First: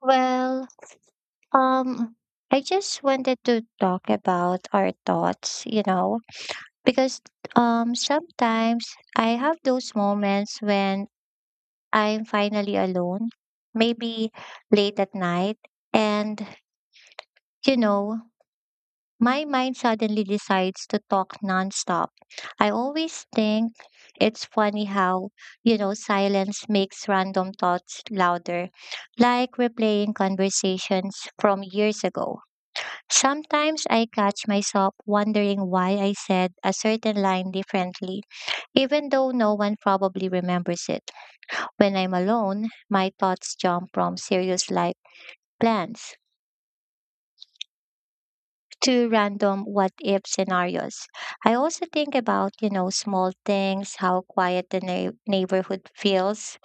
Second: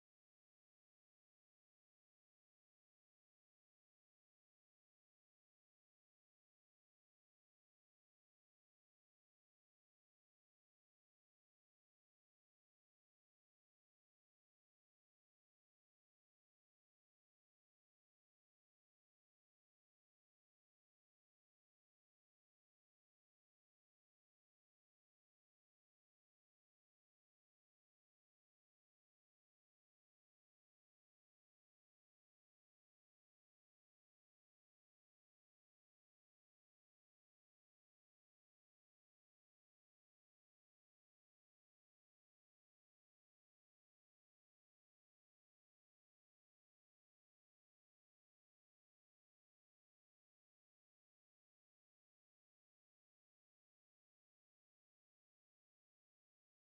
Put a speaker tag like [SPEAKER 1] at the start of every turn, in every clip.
[SPEAKER 1] Well, um, I just wanted to talk about our thoughts, because sometimes I have those moments when I'm finally alone, maybe late at night, and you know, my mind suddenly decides to talk nonstop. I always think it's funny how, silence makes random thoughts louder, like replaying conversations from years ago. Sometimes I catch myself wondering why I said a certain line differently, even though no one probably remembers it. When I'm alone, my thoughts jump from serious life plans to random what if scenarios. I also think about, small things, how quiet the neighborhood feels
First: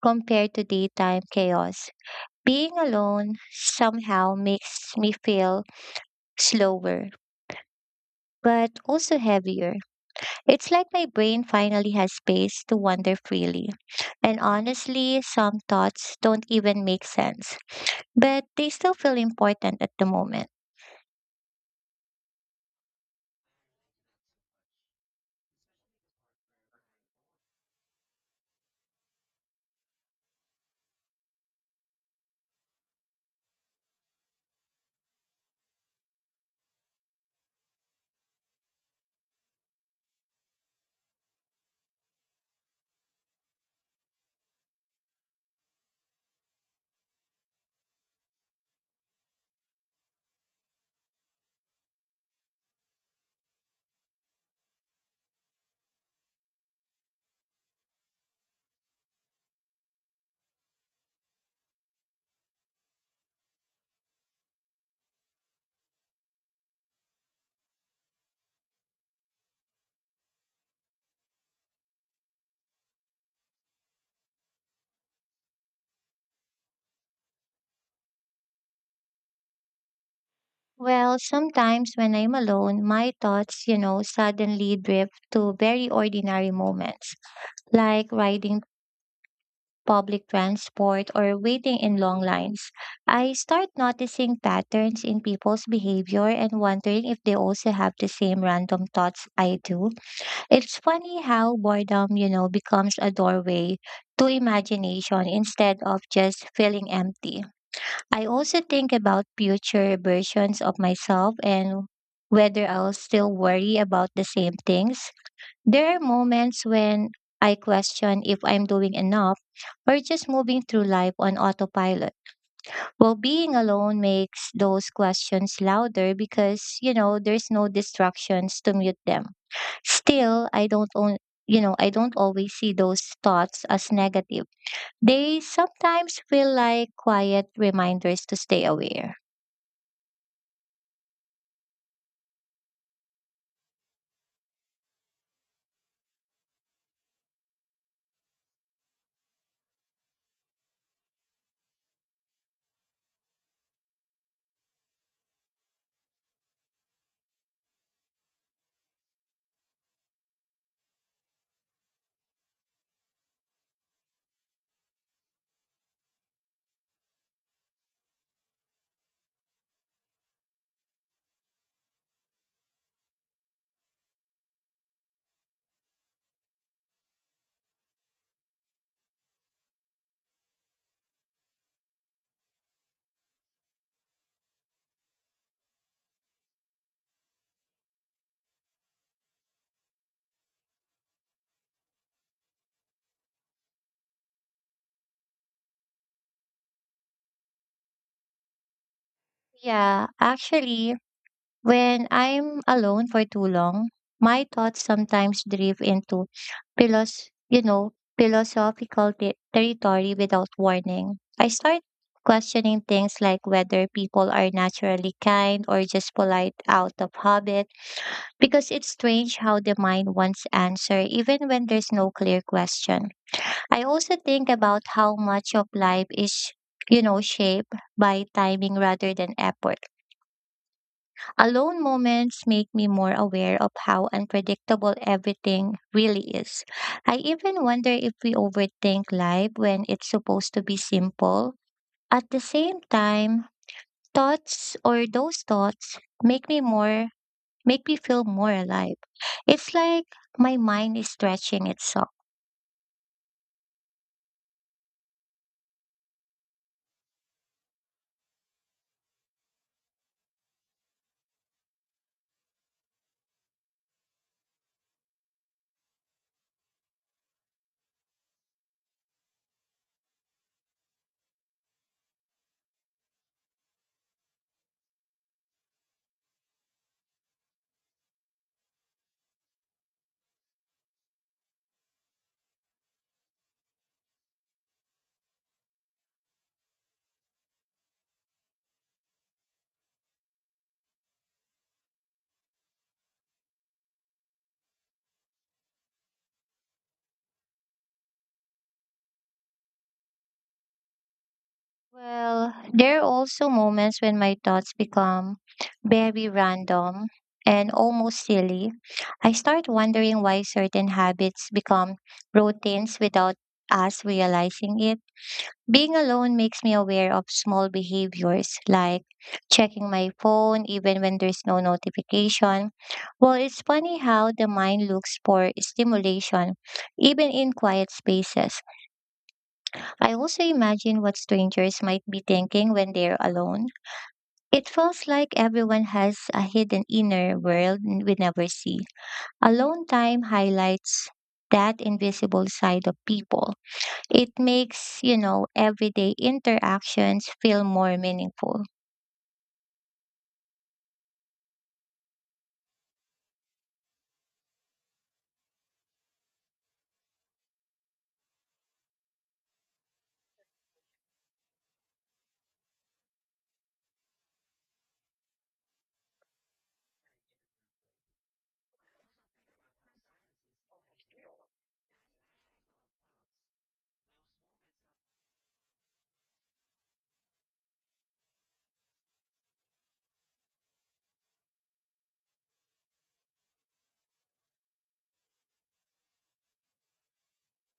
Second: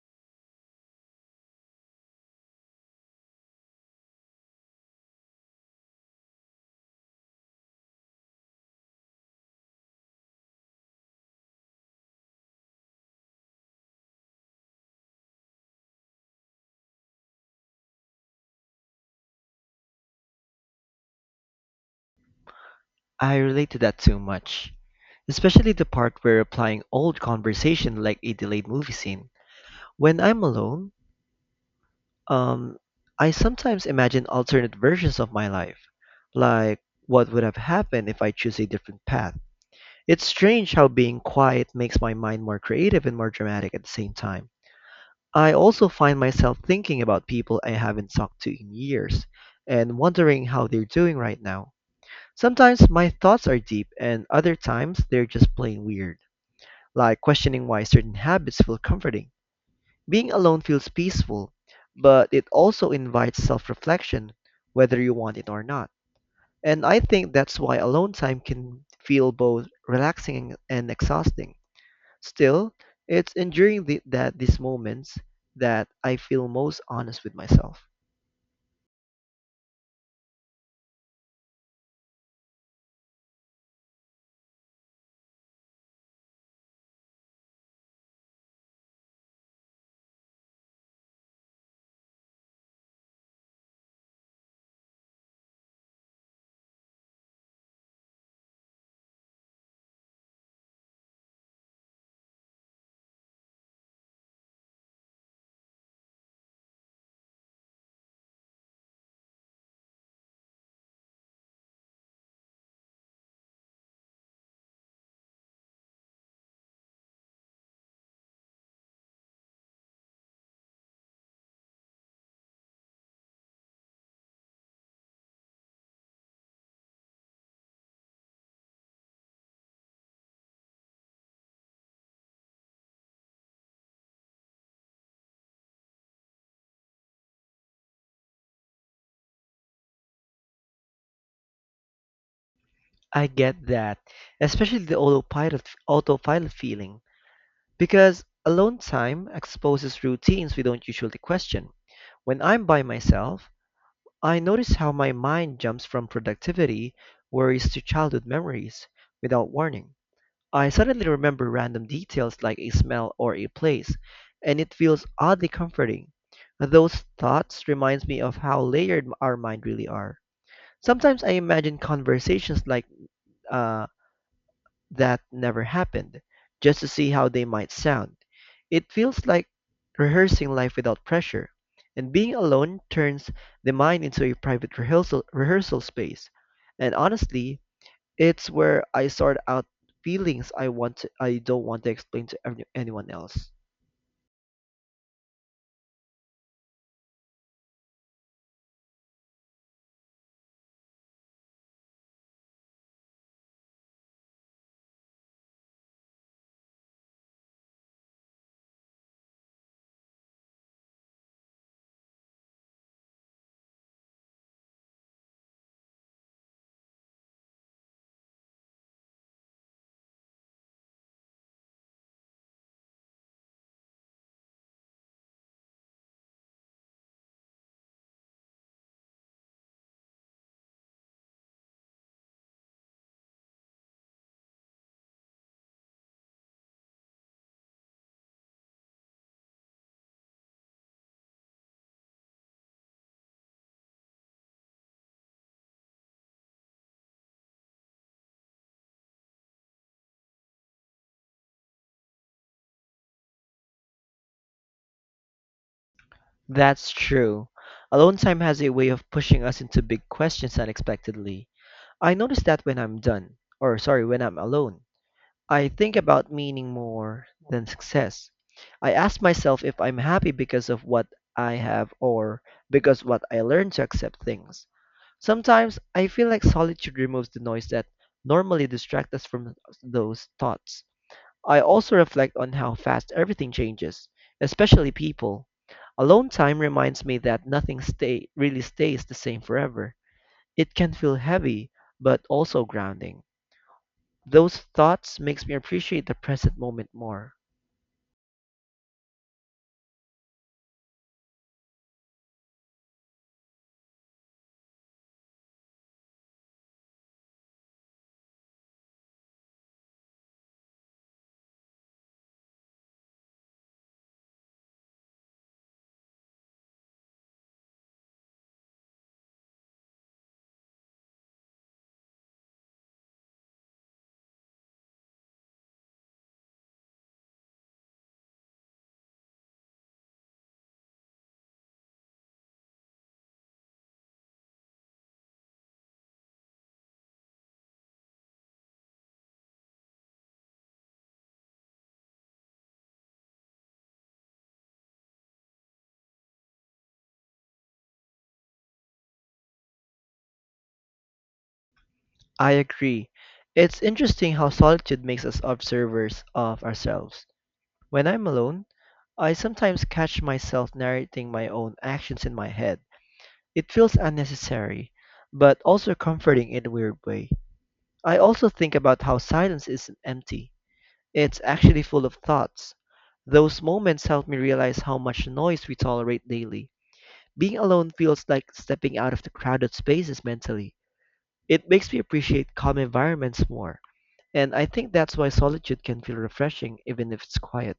[SPEAKER 1] compared to daytime chaos. Being alone somehow makes me feel slower, but also heavier. It's like my brain finally has space to wander freely. And honestly, some thoughts don't even make sense, but they still feel important at the moment.
[SPEAKER 2] I relate to that so much, especially the part where applying old conversation like a delayed movie scene. When I'm alone, um, I sometimes imagine alternate versions of my life, like what would have happened if I choose a different path. It's strange how being quiet makes my mind more creative and more dramatic at the same time. I also find myself thinking about people I haven't talked to in years and wondering how they're doing right now. Sometimes my thoughts are deep, and other times they're just plain weird, like questioning why certain habits feel comforting. Being alone feels peaceful, but it also invites self reflection, whether you want it or not. And I think that's why alone time can feel both relaxing and exhausting. Still, it's enduring that these moments that I feel most honest with myself.
[SPEAKER 1] Well, sometimes when I'm alone, my thoughts, suddenly drift to very ordinary moments, like riding public transport or waiting in long lines. I start noticing patterns in people's behavior and wondering if they also have the same random thoughts I do. It's funny how boredom, becomes a doorway to imagination instead of just feeling empty. I also think about future versions of myself and whether I'll still worry about the same things. There are moments when I question if I'm doing enough or just moving through life on autopilot. Well, being alone makes those questions louder because, there's no distractions to mute them. Still, I don't own, you know, I don't always see those thoughts as negative. They sometimes feel like quiet reminders to stay aware.
[SPEAKER 2] I get that, especially the autopilot feeling, because alone time exposes routines we don't usually question. When I'm by myself, I notice how my mind jumps from productivity worries to childhood memories without warning. I suddenly remember random details like a smell or a place, and it feels oddly comforting. Those thoughts reminds me of how layered our mind really are. Sometimes I imagine conversations like uh, that never happened, just to see how they might sound. It feels like rehearsing life without pressure, and being alone turns the mind into a private rehearsal space. And honestly, it's where I sort out feelings I don't want to explain to anyone else.
[SPEAKER 1] Yeah, actually, when I'm alone for too long, my thoughts sometimes drift into philosophical territory without warning. I start questioning things like whether people are naturally kind or just polite out of habit because it's strange how the mind wants answer even when there's no clear question. I also think about how much of life is shaped by timing rather than effort. Alone moments make me more aware of how unpredictable everything really is. I even wonder if we overthink life when it's supposed to be simple. At the same time, thoughts or those thoughts make me feel more alive. It's like my mind is stretching itself.
[SPEAKER 2] That's true. Alone time has a way of pushing us into big questions unexpectedly. I notice that when I'm done, or sorry, when I'm alone. I think about meaning more than success. I ask myself if I'm happy because of what I have or because what I learned to accept things. Sometimes I feel like solitude removes the noise that normally distracts us from those thoughts. I also reflect on how fast everything changes, especially people. Alone time reminds me that nothing stay really stays the same forever. It can feel heavy, but also grounding. Those thoughts makes me appreciate the present moment more.
[SPEAKER 1] Well, there are also moments when my thoughts become very random and almost silly. I start wondering why certain habits become routines without us realizing it. Being alone makes me aware of small behaviors like checking my phone even when there's no notification. Well, it's funny how the mind looks for stimulation even in quiet spaces. I also imagine what strangers might be thinking when they're alone. It feels like everyone has a hidden inner world we never see. Alone time highlights that invisible side of people. It makes, everyday interactions feel more meaningful.
[SPEAKER 2] I agree. It's interesting how solitude makes us observers of ourselves. When I'm alone, I sometimes catch myself narrating my own actions in my head. It feels unnecessary, but also comforting in a weird way. I also think about how silence isn't empty. It's actually full of thoughts. Those moments help me realize how much noise we tolerate daily. Being alone feels like stepping out of the crowded spaces mentally. It makes me appreciate calm environments more, and I think that's why solitude can feel refreshing even if it's quiet.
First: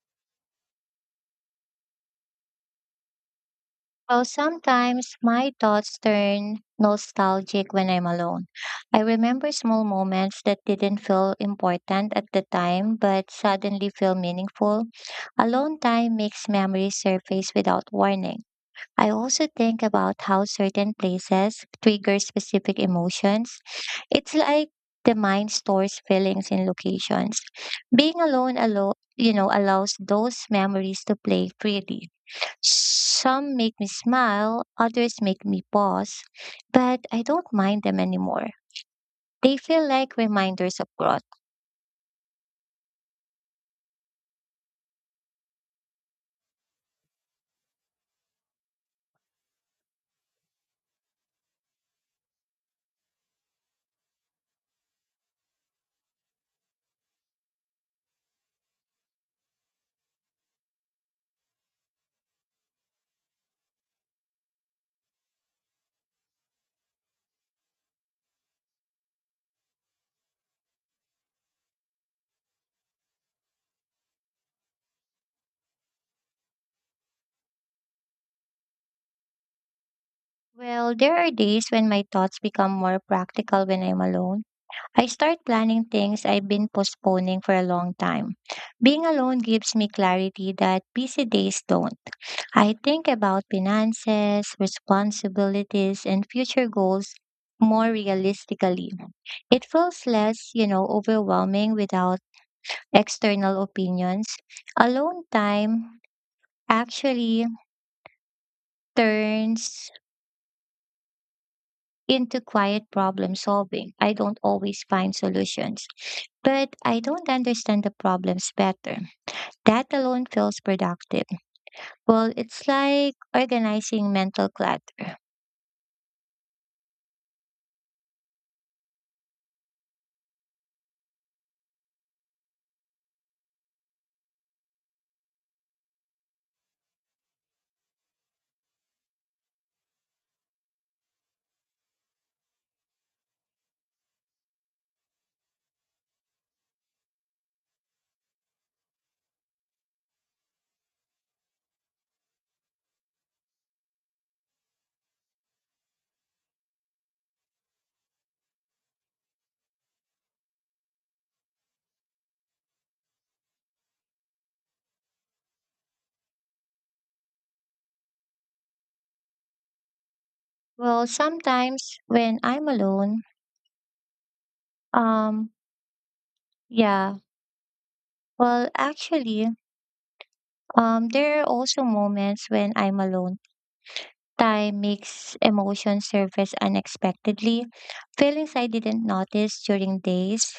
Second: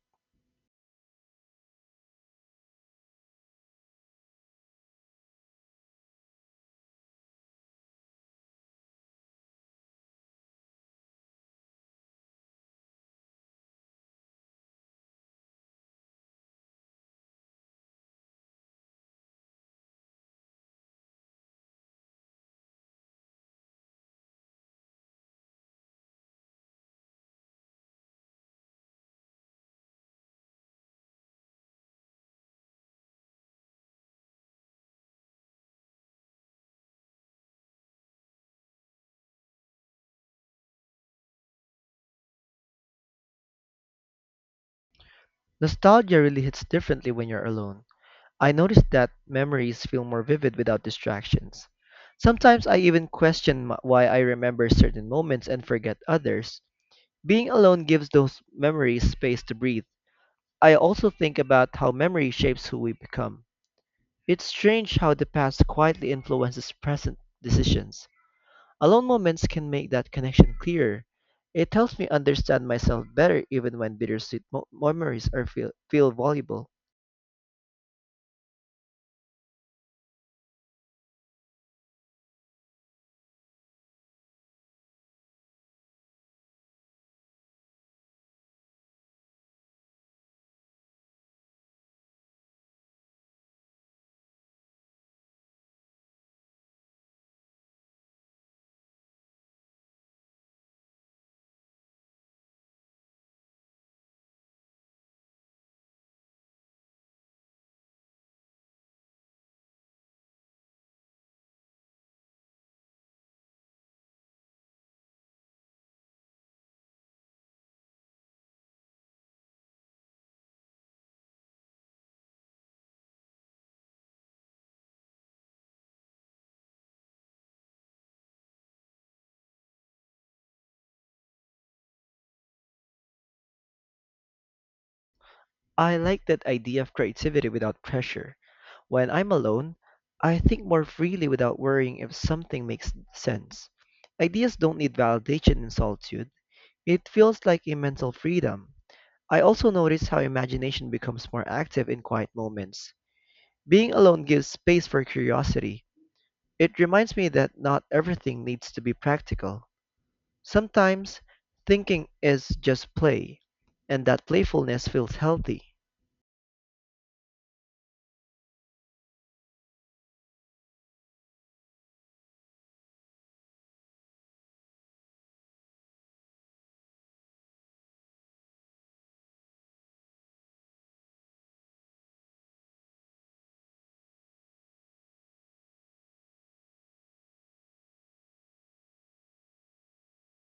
[SPEAKER 1] Well, sometimes my thoughts turn nostalgic when I'm alone. I remember small moments that didn't feel important at the time, but suddenly feel meaningful. Alone time makes memories surface without warning. I also think about how certain places trigger specific emotions. It's like the mind stores feelings in locations. Being alone allows those memories to play freely. Some make me smile, others make me pause, but I don't mind them anymore. They feel like reminders of growth.
[SPEAKER 2] Nostalgia really hits differently when you're alone. I noticed that memories feel more vivid without distractions. Sometimes I even why I remember certain moments and forget others. Being alone gives those memories space to breathe. I also think about how memory shapes who we become. It's strange how the past quietly influences present decisions. Alone moments can make that connection clearer. It helps me understand myself better even when bittersweet memories feel valuable.
[SPEAKER 1] Well, there are days when my thoughts become more practical when I'm alone. I start planning things I've been postponing for a long time. Being alone gives me clarity that busy days don't. I think about finances, responsibilities, and future goals more realistically. It feels less, overwhelming without external opinions, alone time actually turns into quiet problem solving. I don't always find solutions, but I don't understand the problems better. That alone feels productive. Well, it's like organizing mental clutter.
[SPEAKER 2] I like that idea of creativity without pressure. When I'm alone, I think more freely without worrying if something makes sense. Ideas don't need validation in solitude. It feels like a mental freedom. I also notice how imagination becomes more active in quiet moments. Being alone gives space for curiosity. It reminds me that not everything needs to be practical. Sometimes thinking is just play, and that playfulness feels healthy.
[SPEAKER 1] Well, sometimes when I'm alone, um, yeah, well, actually, There are also moments when I'm alone. Time makes emotions surface unexpectedly. Feelings I didn't notice during days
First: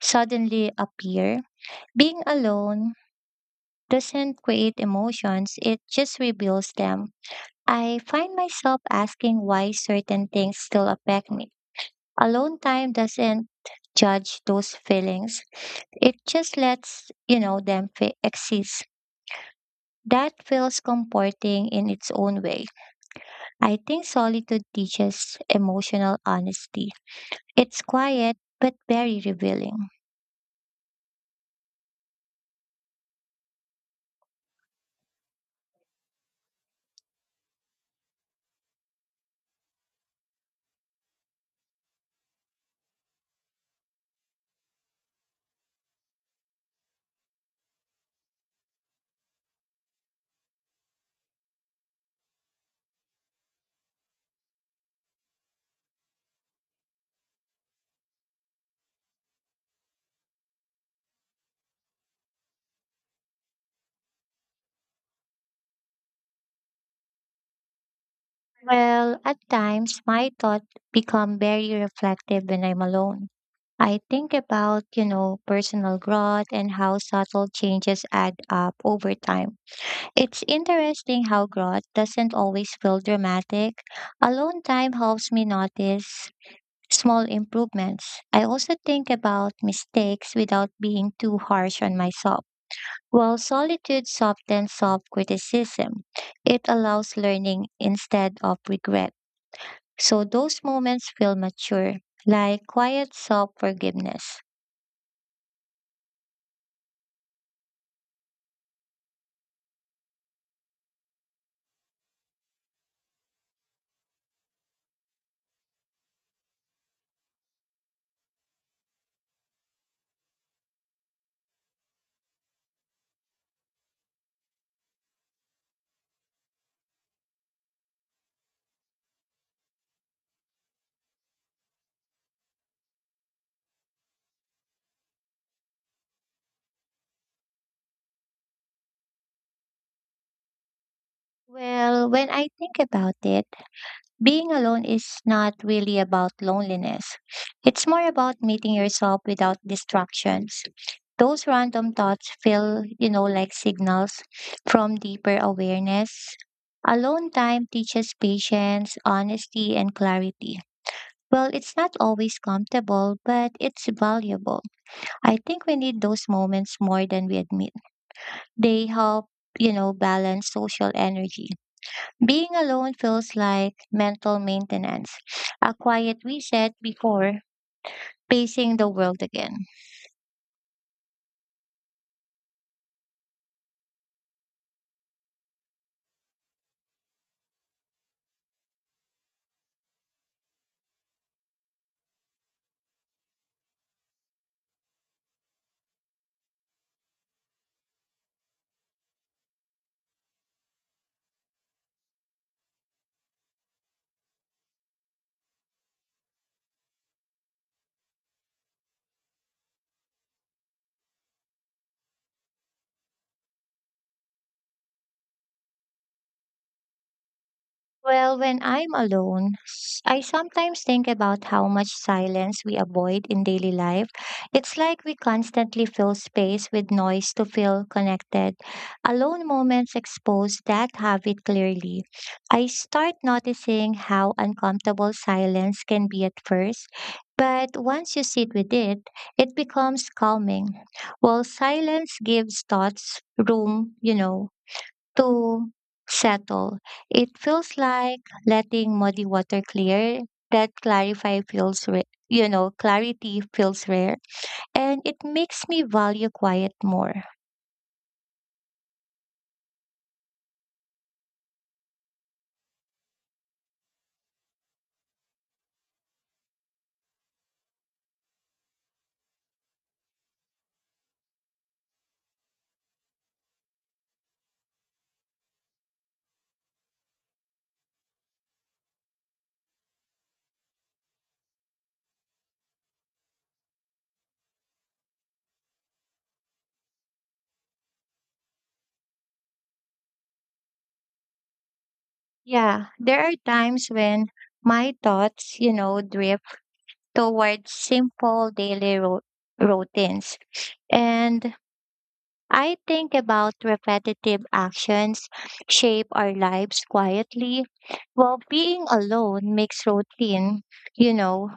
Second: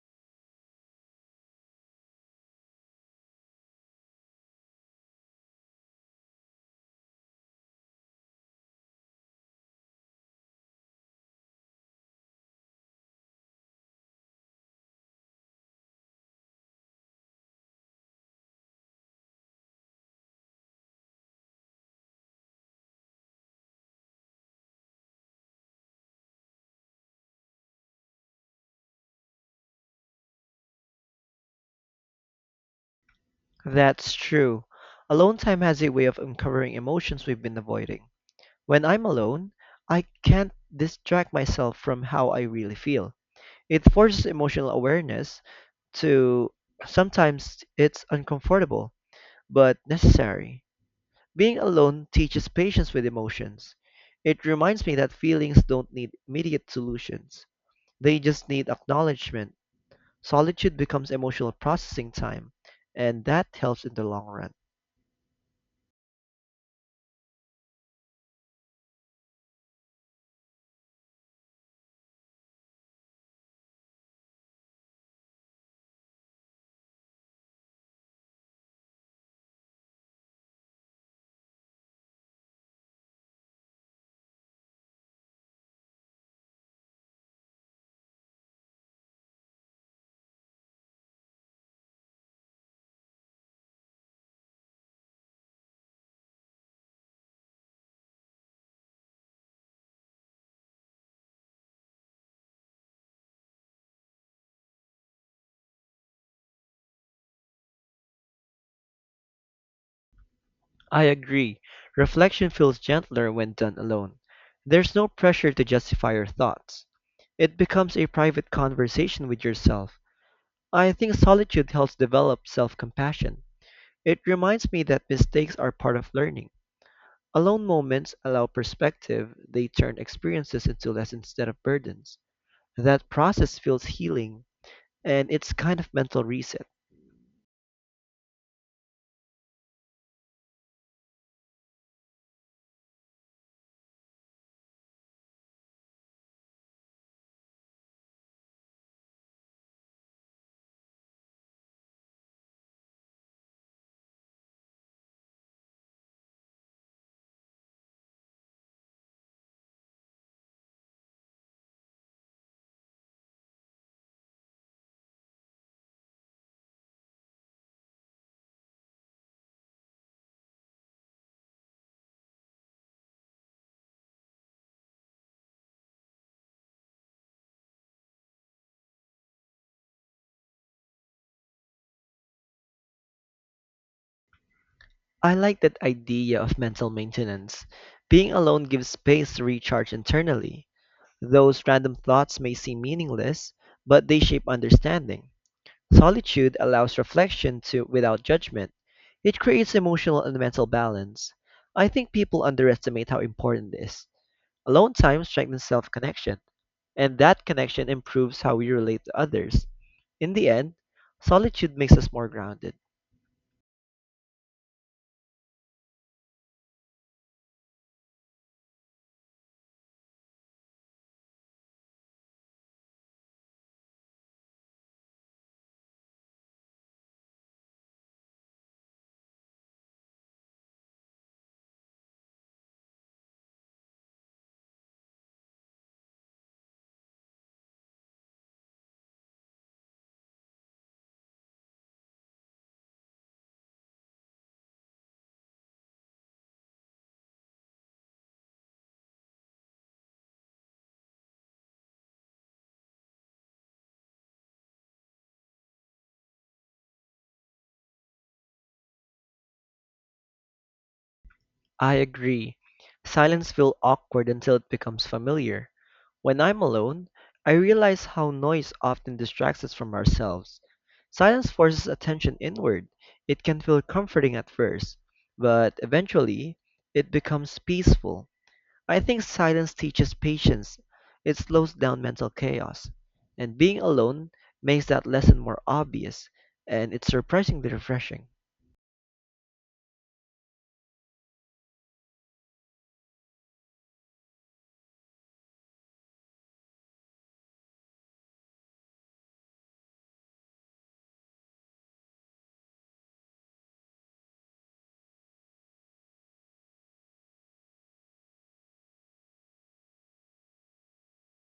[SPEAKER 1] suddenly appear. Being alone doesn't create emotions, it just reveals them. I find myself asking why certain things still affect me. Alone time doesn't judge those feelings, it just lets, them exist. That feels comforting in its own way. I think solitude teaches emotional honesty. It's quiet but very revealing.
[SPEAKER 2] That's true. Alone time has a way of uncovering emotions we've been avoiding. When I'm alone, I can't distract myself from how I really feel. It forces emotional awareness to, sometimes it's uncomfortable, but necessary. Being alone teaches patience with emotions. It reminds me that feelings don't need immediate solutions. They just need acknowledgement. Solitude becomes emotional processing time, and that helps in the long run.
[SPEAKER 1] Well, at times my thoughts become very reflective when I'm alone. I think about, personal growth and how subtle changes add up over time. It's interesting how growth doesn't always feel dramatic. Alone time helps me notice small improvements. I also think about mistakes without being too harsh on myself. While solitude softens self criticism, it allows learning instead of regret. So those moments feel mature, like quiet self forgiveness.
[SPEAKER 2] I agree. Reflection feels gentler when done alone. There's no pressure to justify your thoughts. It becomes a private conversation with yourself. I think solitude helps develop self compassion. It reminds me that mistakes are part of learning. Alone moments allow perspective, they turn experiences into lessons instead of burdens. That process feels healing, and it's kind of mental reset.
[SPEAKER 1] Well, when I think about it, being alone is not really about loneliness. It's more about meeting yourself without distractions. Those random thoughts feel, like signals from deeper awareness. Alone time teaches patience, honesty, and clarity. Well, it's not always comfortable, but it's valuable. I think we need those moments more than we admit. They help, balance social energy. Being alone feels like mental maintenance, a quiet reset before facing the world again.
[SPEAKER 2] I like that idea of mental maintenance. Being alone gives space to recharge internally. Those random thoughts may seem meaningless, but they shape understanding. Solitude allows reflection to without judgment. It creates emotional and mental balance. I think people underestimate how important it is. Alone time strengthens self-connection, and that connection improves how we relate to others. In the end, solitude makes us more grounded.
[SPEAKER 1] Well, when I'm alone, I sometimes think about how much silence we avoid in daily life. It's like we constantly fill space with noise to feel connected. Alone moments expose that habit clearly. I start noticing how uncomfortable silence can be at first, but once you sit with it, it becomes calming. While silence gives thoughts room, to settle. It feels like letting muddy water clear. That clarify feels, ra- you know, Clarity feels rare, and it makes me value quiet more.
[SPEAKER 2] I agree. Silence feels awkward until it becomes familiar. When I'm alone, I realize how noise often distracts us from ourselves. Silence forces attention inward. It can feel comforting at first, but eventually, it becomes peaceful. I think silence teaches patience. It slows down mental chaos. And being alone makes that lesson more obvious, and it's surprisingly refreshing.
[SPEAKER 1] Yeah, there are times when my thoughts, drift towards simple daily routines, and I think about repetitive actions shape our lives quietly. Well, being alone makes routine, you know,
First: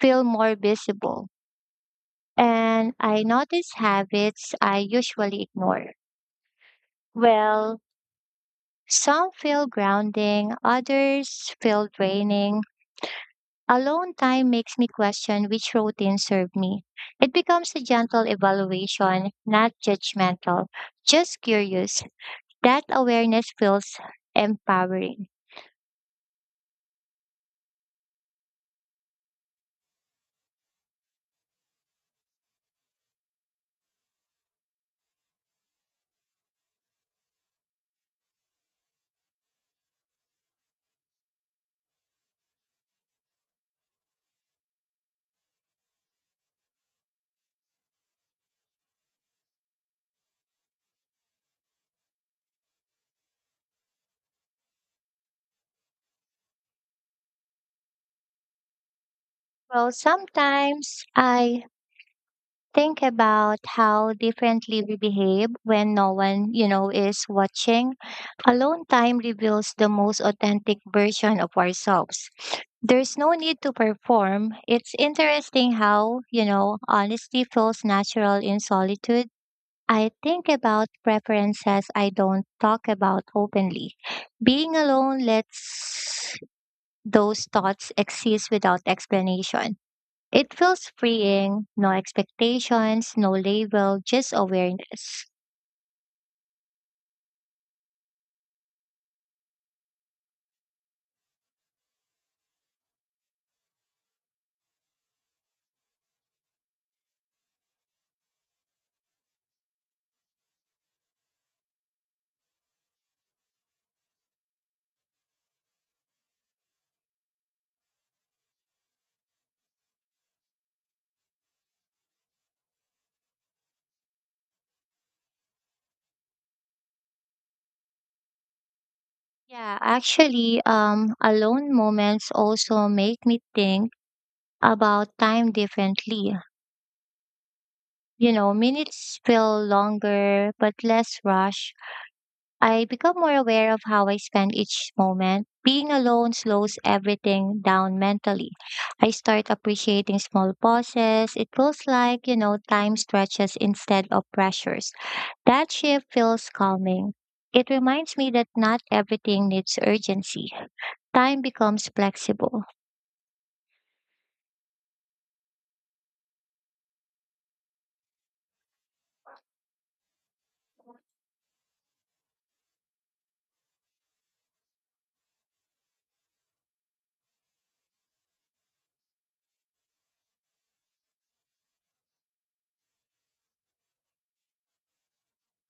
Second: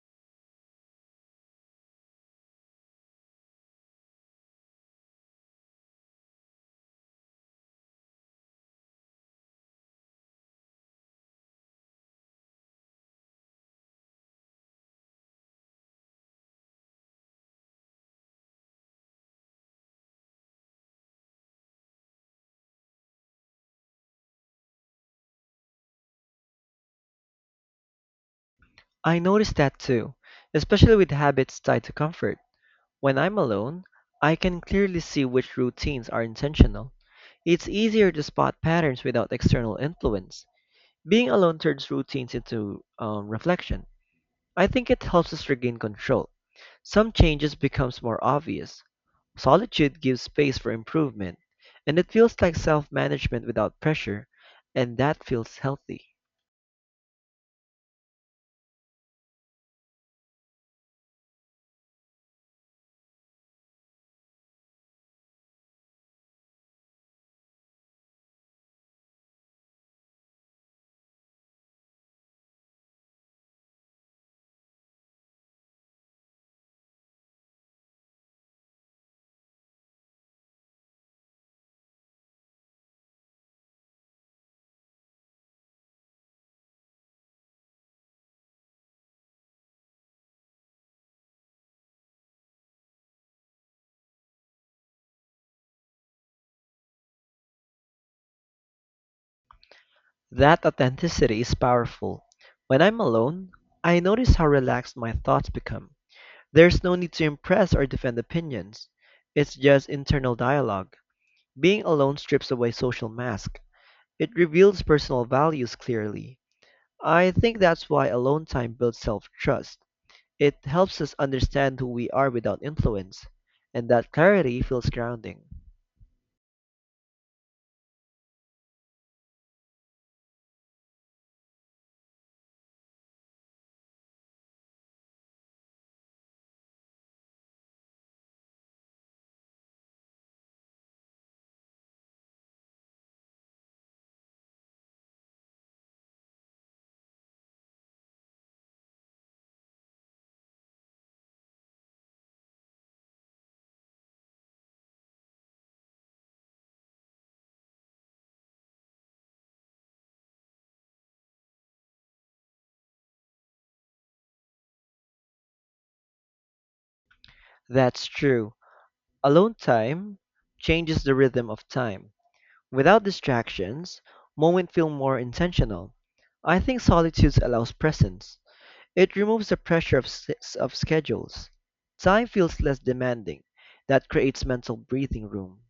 [SPEAKER 1] feel more visible, and I notice habits I usually ignore. Well, some feel grounding, others feel draining. Alone time makes me question which routine served me. It becomes a gentle evaluation, not judgmental, just curious. That awareness feels empowering.
[SPEAKER 2] I noticed that too, especially with habits tied to comfort. When I'm alone, I can clearly see which routines are intentional. It's easier to spot patterns without external influence. Being alone turns routines into reflection. I think it helps us regain control. Some changes becomes more obvious. Solitude gives space for improvement, and it feels like self-management without pressure, and that feels healthy.
[SPEAKER 1] Well, sometimes I think about how differently we behave when no one, is watching. Alone time reveals the most authentic version of ourselves. There's no need to perform. It's interesting how, honesty feels natural in solitude. I think about preferences I don't talk about openly. Being alone lets those thoughts exist without explanation. It feels freeing, no expectations, no label, just awareness.
[SPEAKER 2] That authenticity is powerful. When I'm alone, I notice how relaxed my thoughts become. There's no need to impress or defend opinions. It's just internal dialogue. Being alone strips away social mask. It reveals personal values clearly. I think that's why alone time builds self-trust. It helps us understand who we are without influence, and that clarity feels grounding.
[SPEAKER 1] Yeah, actually, alone moments also make me think about time differently. You know, minutes feel longer but less rush. I become more aware of how I spend each moment. Being alone slows everything down mentally. I start appreciating small pauses. It feels like, time stretches instead of pressures. That shift feels calming. It reminds me that not everything needs urgency. Time becomes flexible.
[SPEAKER 2] That's true. Alone time changes the rhythm of time. Without distractions, moments feel more intentional. I think solitude allows presence. It removes the pressure of schedules. Time feels less demanding. That creates mental breathing room.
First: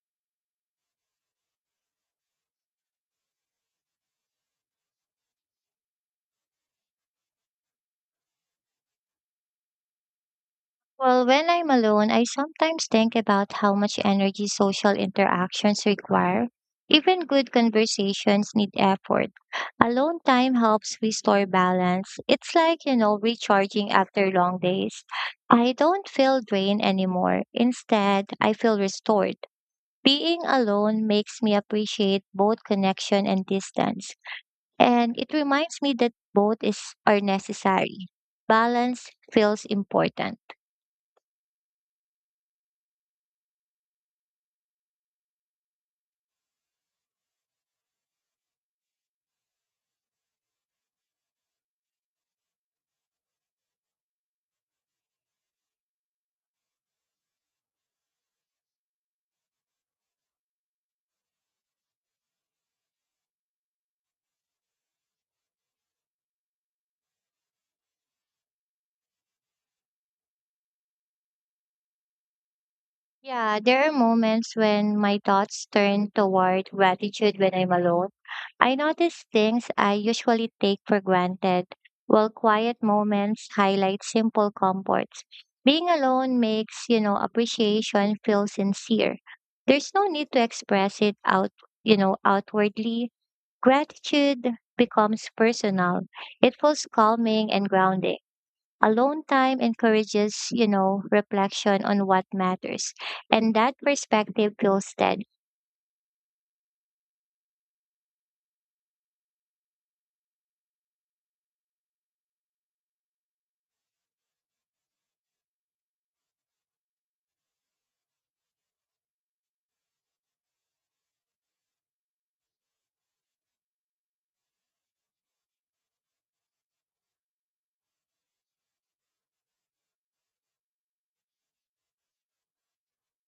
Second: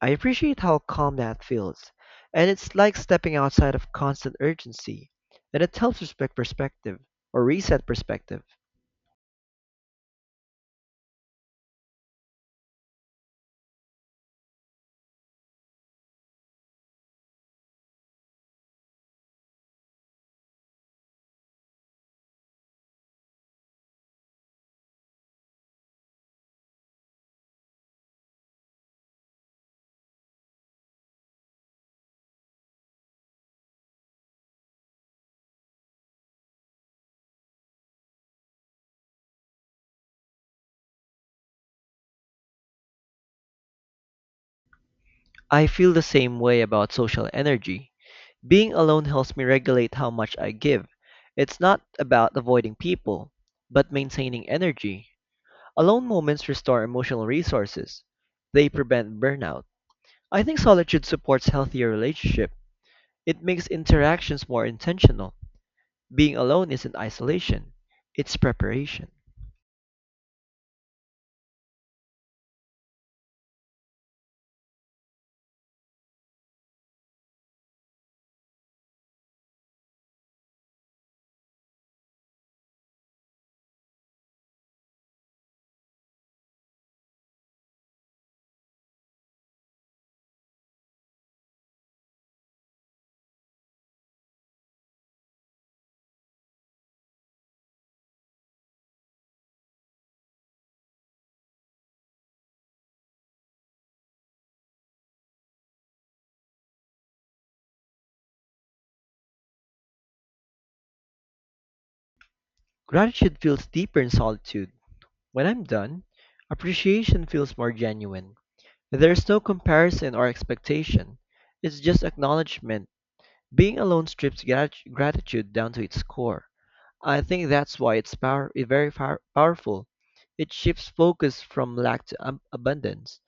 [SPEAKER 2] I appreciate how calm that feels, and it's like stepping outside of constant urgency, and it helps respect perspective or reset perspective.
[SPEAKER 1] Well, when I'm alone, I sometimes think about how much energy social interactions require. Even good conversations need effort. Alone time helps restore balance. It's like, recharging after long days. I don't feel drained anymore. Instead, I feel restored. Being alone makes me appreciate both connection and distance. And it reminds me that both is are necessary. Balance feels important.
[SPEAKER 2] I feel the same way about social energy. Being alone helps me regulate how much I give. It's not about avoiding people, but maintaining energy. Alone moments restore emotional resources. They prevent burnout. I think solitude supports healthier relationships. It makes interactions more intentional. Being alone isn't isolation, it's preparation.
[SPEAKER 1] Yeah, there are moments when my thoughts turn toward gratitude when I'm alone. I notice things I usually take for granted, while quiet moments highlight simple comforts. Being alone makes, appreciation feel sincere. There's no need to express it out, outwardly. Gratitude becomes personal. It feels calming and grounding. Alone time encourages, reflection on what matters. And that perspective feels steady.
[SPEAKER 2] Gratitude feels deeper in solitude. When I'm done, appreciation feels more genuine. There's no comparison or expectation. It's just acknowledgement. Being alone strips gratitude down to its core. I think that's why it's very powerful. It shifts focus from lack to abundance.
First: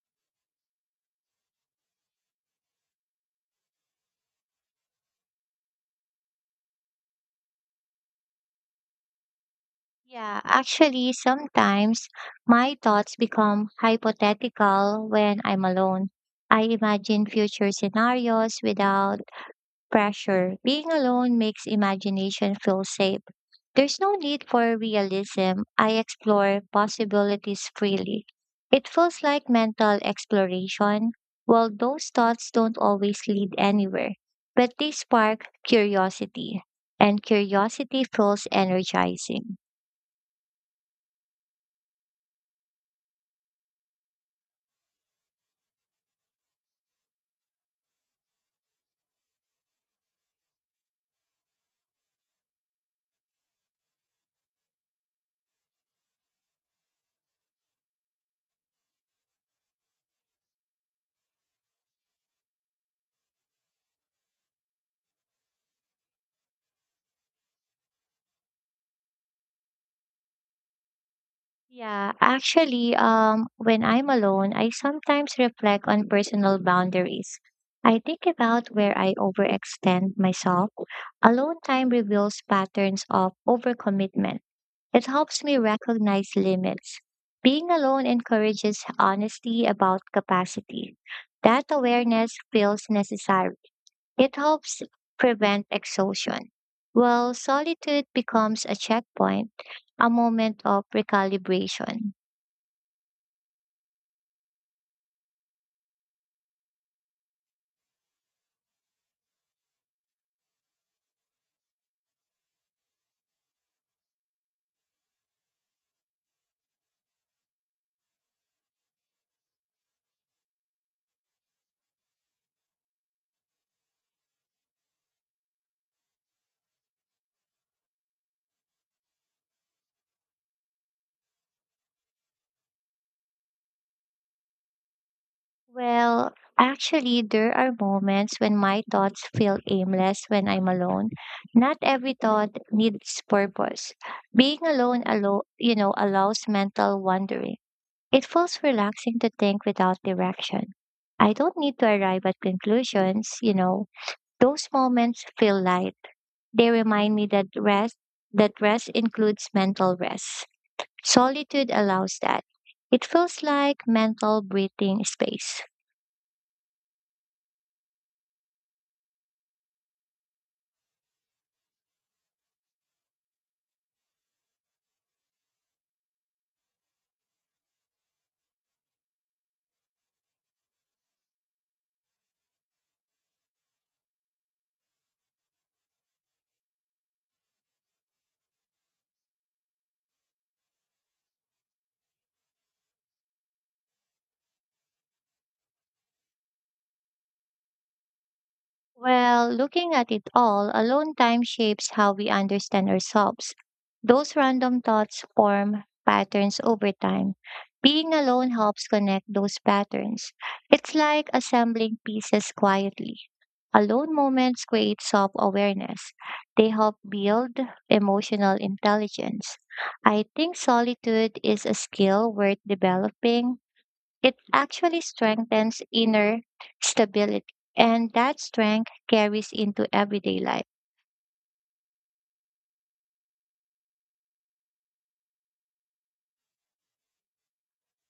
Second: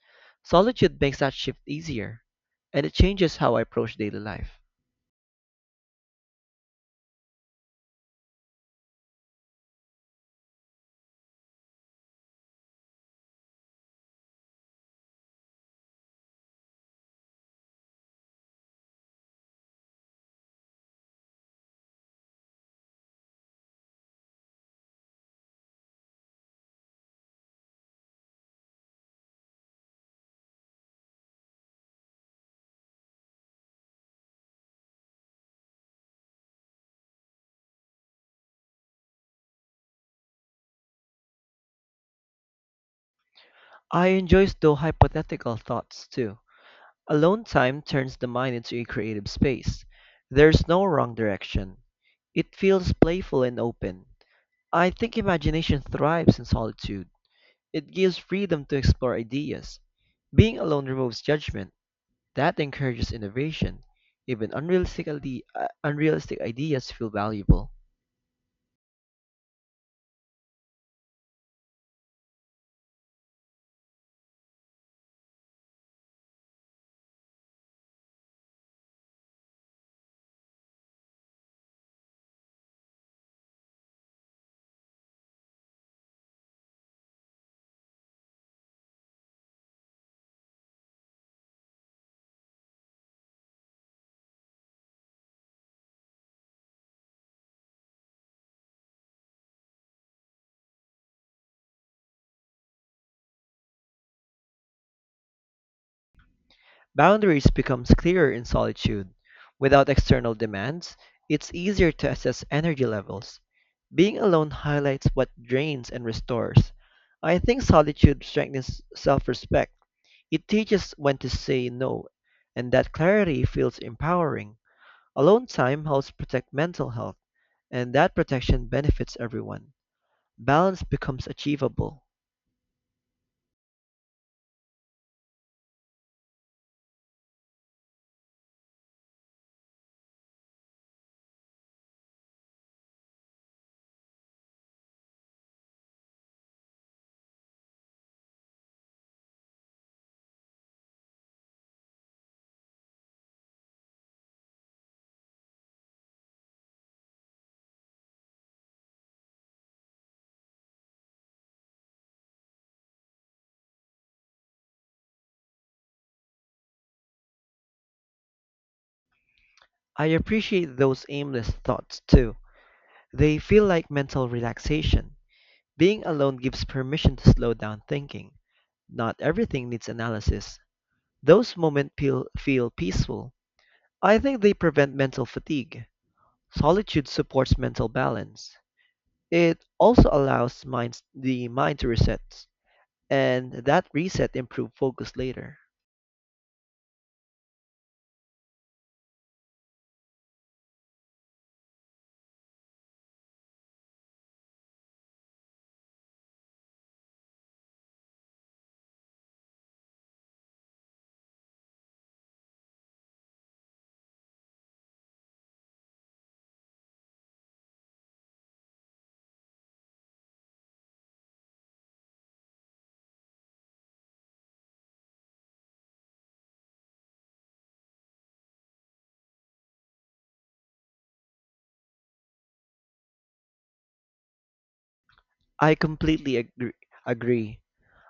[SPEAKER 2] Solitude makes that shift easier, and it changes how I approach daily life.
[SPEAKER 1] Yeah, actually, sometimes my thoughts become hypothetical when I'm alone. I imagine future scenarios without pressure. Being alone makes imagination feel safe. There's no need for realism. I explore possibilities freely. It feels like mental exploration. Well, those thoughts don't always lead anywhere, but they spark curiosity, and curiosity feels energizing.
[SPEAKER 2] I enjoy those hypothetical thoughts too. Alone time turns the mind into a creative space. There's no wrong direction. It feels playful and open. I think imagination thrives in solitude. It gives freedom to explore ideas. Being alone removes judgment. That encourages innovation. Even unrealistic ideas feel valuable.
[SPEAKER 1] Yeah, actually, when I'm alone, I sometimes reflect on personal boundaries. I think about where I overextend myself. Alone time reveals patterns of overcommitment. It helps me recognize limits. Being alone encourages honesty about capacity. That awareness feels necessary. It helps prevent exhaustion. While solitude becomes a checkpoint, a moment of recalibration.
[SPEAKER 2] Boundaries becomes clearer in solitude. Without external demands, it's easier to assess energy levels. Being alone highlights what drains and restores. I think solitude strengthens self-respect. It teaches when to say no, and that clarity feels empowering. Alone time helps protect mental health, and that protection benefits everyone. Balance becomes achievable.
[SPEAKER 1] Well, actually, there are moments when my thoughts feel aimless when I'm alone. Not every thought needs purpose. Being alone, alo- you know, Allows mental wandering. It feels relaxing to think without direction. I don't need to arrive at conclusions, Those moments feel light. They remind me that rest includes mental rest. Solitude allows that. It feels like mental breathing space.
[SPEAKER 2] I appreciate those aimless thoughts too. They feel like mental relaxation. Being alone gives permission to slow down thinking. Not everything needs analysis. Those moments feel peaceful. I think they prevent mental fatigue. Solitude supports mental balance. It also allows the mind to reset, and that reset improves focus later.
[SPEAKER 1] Well, looking at it all, alone time shapes how we understand ourselves. Those random thoughts form patterns over time. Being alone helps connect those patterns. It's like assembling pieces quietly. Alone moments create self awareness, they help build emotional intelligence. I think solitude is a skill worth developing. It actually strengthens inner stability, and that strength carries into everyday life.
[SPEAKER 2] I completely agree.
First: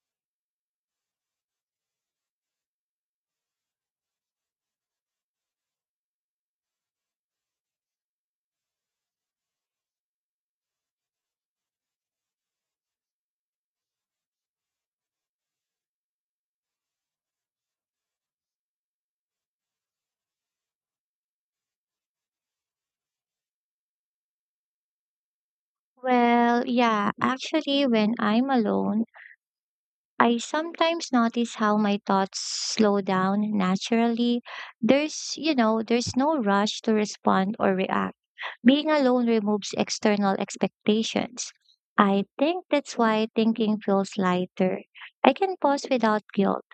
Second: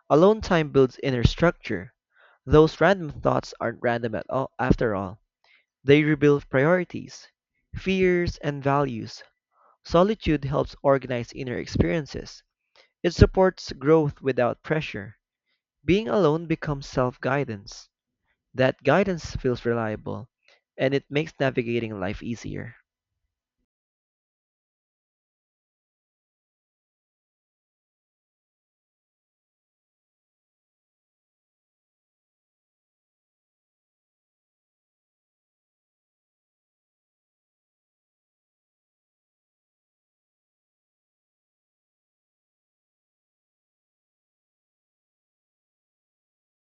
[SPEAKER 2] Alone time builds inner structure. Those random thoughts aren't random at all, after all. They reveal priorities, fears, and values. Solitude helps organize inner experiences. It supports growth without pressure. Being alone becomes self guidance. That guidance feels reliable, and it makes navigating life easier.
[SPEAKER 1] Well, yeah, actually, when I'm alone, I sometimes notice how my thoughts slow down naturally. There's no rush to respond or react. Being alone removes external expectations. I think that's why thinking feels lighter. I can pause without guilt.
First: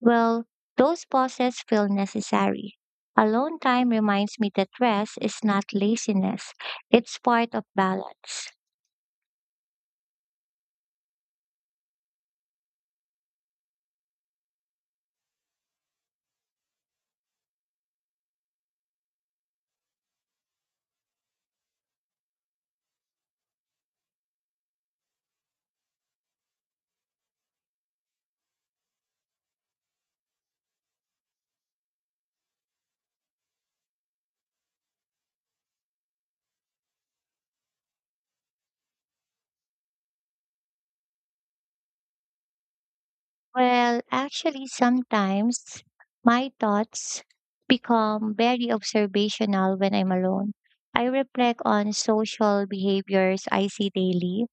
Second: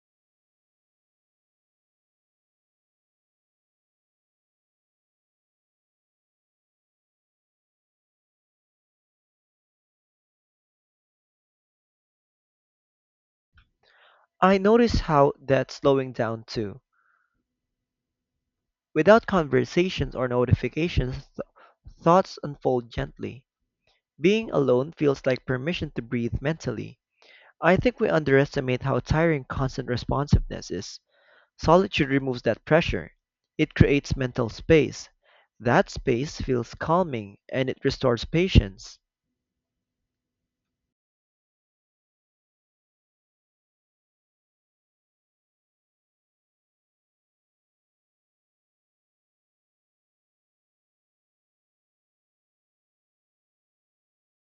[SPEAKER 1] Well, those pauses feel necessary. Alone time reminds me that rest is not laziness, it's part of balance.
[SPEAKER 2] I notice how that's slowing down too. Without conversations or notifications, thoughts unfold gently. Being alone feels like permission to breathe mentally. I think we underestimate how tiring constant responsiveness is. Solitude removes that pressure. It creates mental space. That space feels calming and it restores patience.
[SPEAKER 1] Well, actually, sometimes my thoughts become very observational when I'm alone. I reflect on social behaviors I see daily.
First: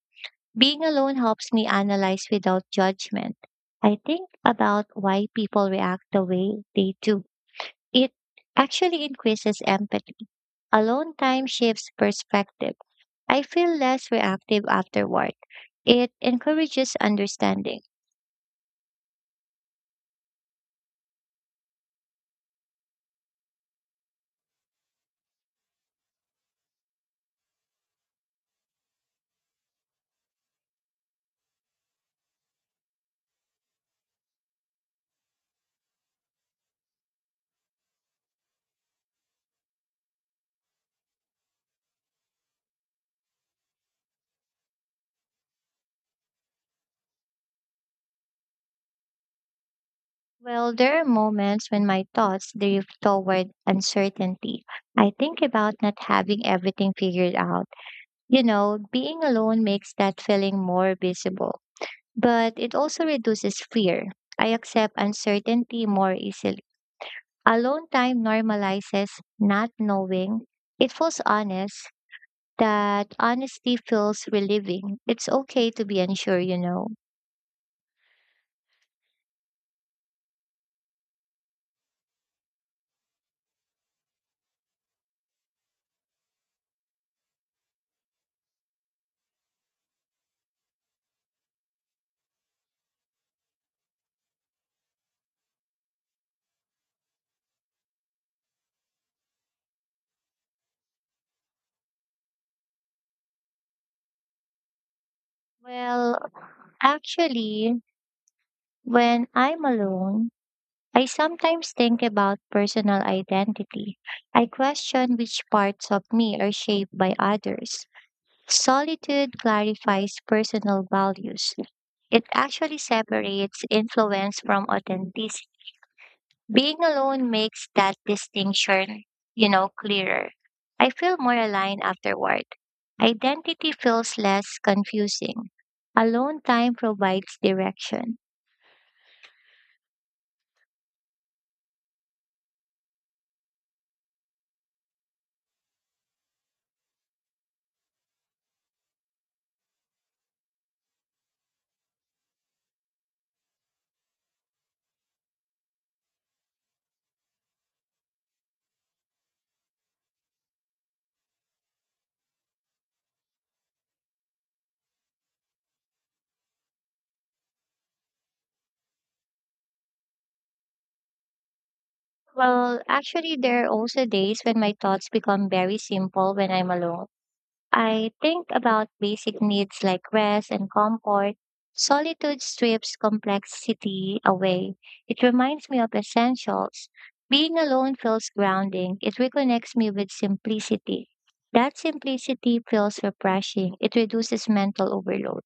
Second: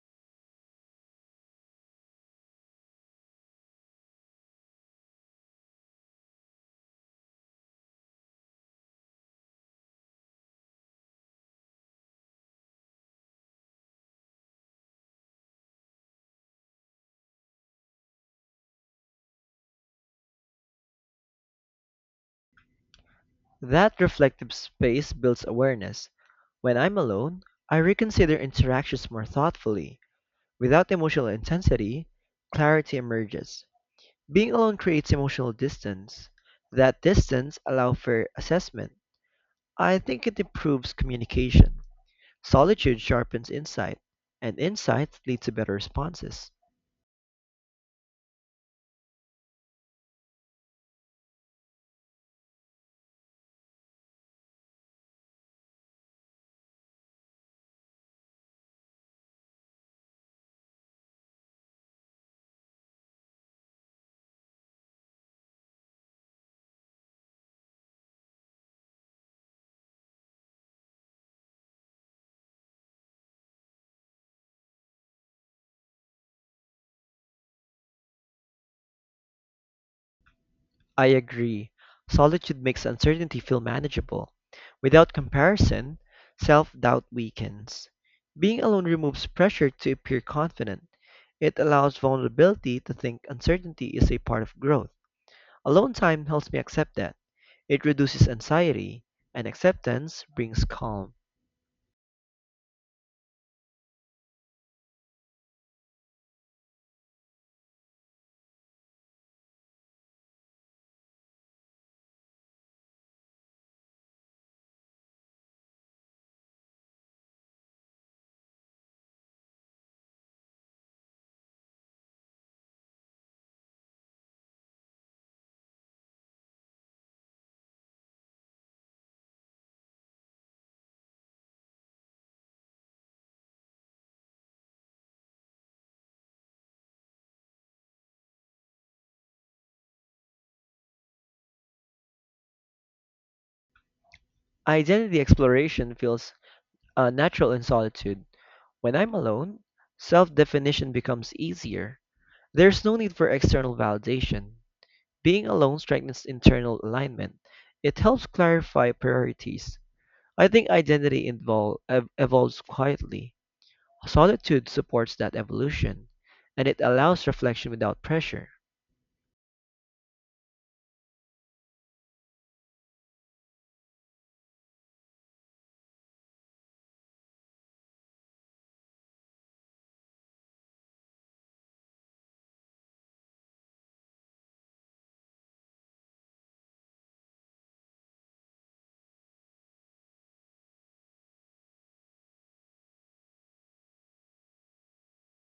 [SPEAKER 1] Being alone helps me analyze without judgment. I think about why people react the way they do. It actually increases empathy. Alone time shifts perspective. I feel less reactive afterward. It encourages understanding.
[SPEAKER 2] That reflective space builds awareness. When I'm alone, I reconsider interactions more thoughtfully. Without emotional intensity, clarity emerges. Being alone creates emotional distance. That distance allows for assessment. I think it improves communication. Solitude sharpens insight, and insight leads to better responses.
[SPEAKER 1] Well, there are moments when my thoughts drift toward uncertainty. I think about not having everything figured out. You know, being alone makes that feeling more visible, but it also reduces fear. I accept uncertainty more easily. Alone time normalizes not knowing. It feels honest. That honesty feels relieving. It's okay to be unsure,
[SPEAKER 2] I agree. Solitude makes uncertainty feel manageable. Without comparison, self doubt weakens. Being alone removes pressure to appear confident. It allows vulnerability to think uncertainty is a part of growth. Alone time helps me accept that. It reduces anxiety, and acceptance brings calm.
[SPEAKER 1] Well, actually, when I'm alone, I sometimes think about personal identity. I question which parts of me are shaped by others. Solitude clarifies personal values. It actually separates influence from authenticity. Being alone makes that distinction, clearer. I feel more aligned afterward. Identity feels less confusing. Alone time provides direction.
[SPEAKER 2] Identity exploration feels natural in solitude. When I'm alone, self definition becomes easier. There's no need for external validation. Being alone strengthens internal alignment. It helps clarify priorities. I think identity evolves quietly. Solitude supports that evolution, and it allows reflection without pressure.
[SPEAKER 1] Well, actually, there are also days when my thoughts become very simple when I'm alone. I think about basic needs like rest and comfort. Solitude strips complexity away. It reminds me of essentials. Being alone feels grounding. It reconnects me with simplicity. That simplicity feels refreshing. It reduces mental overload.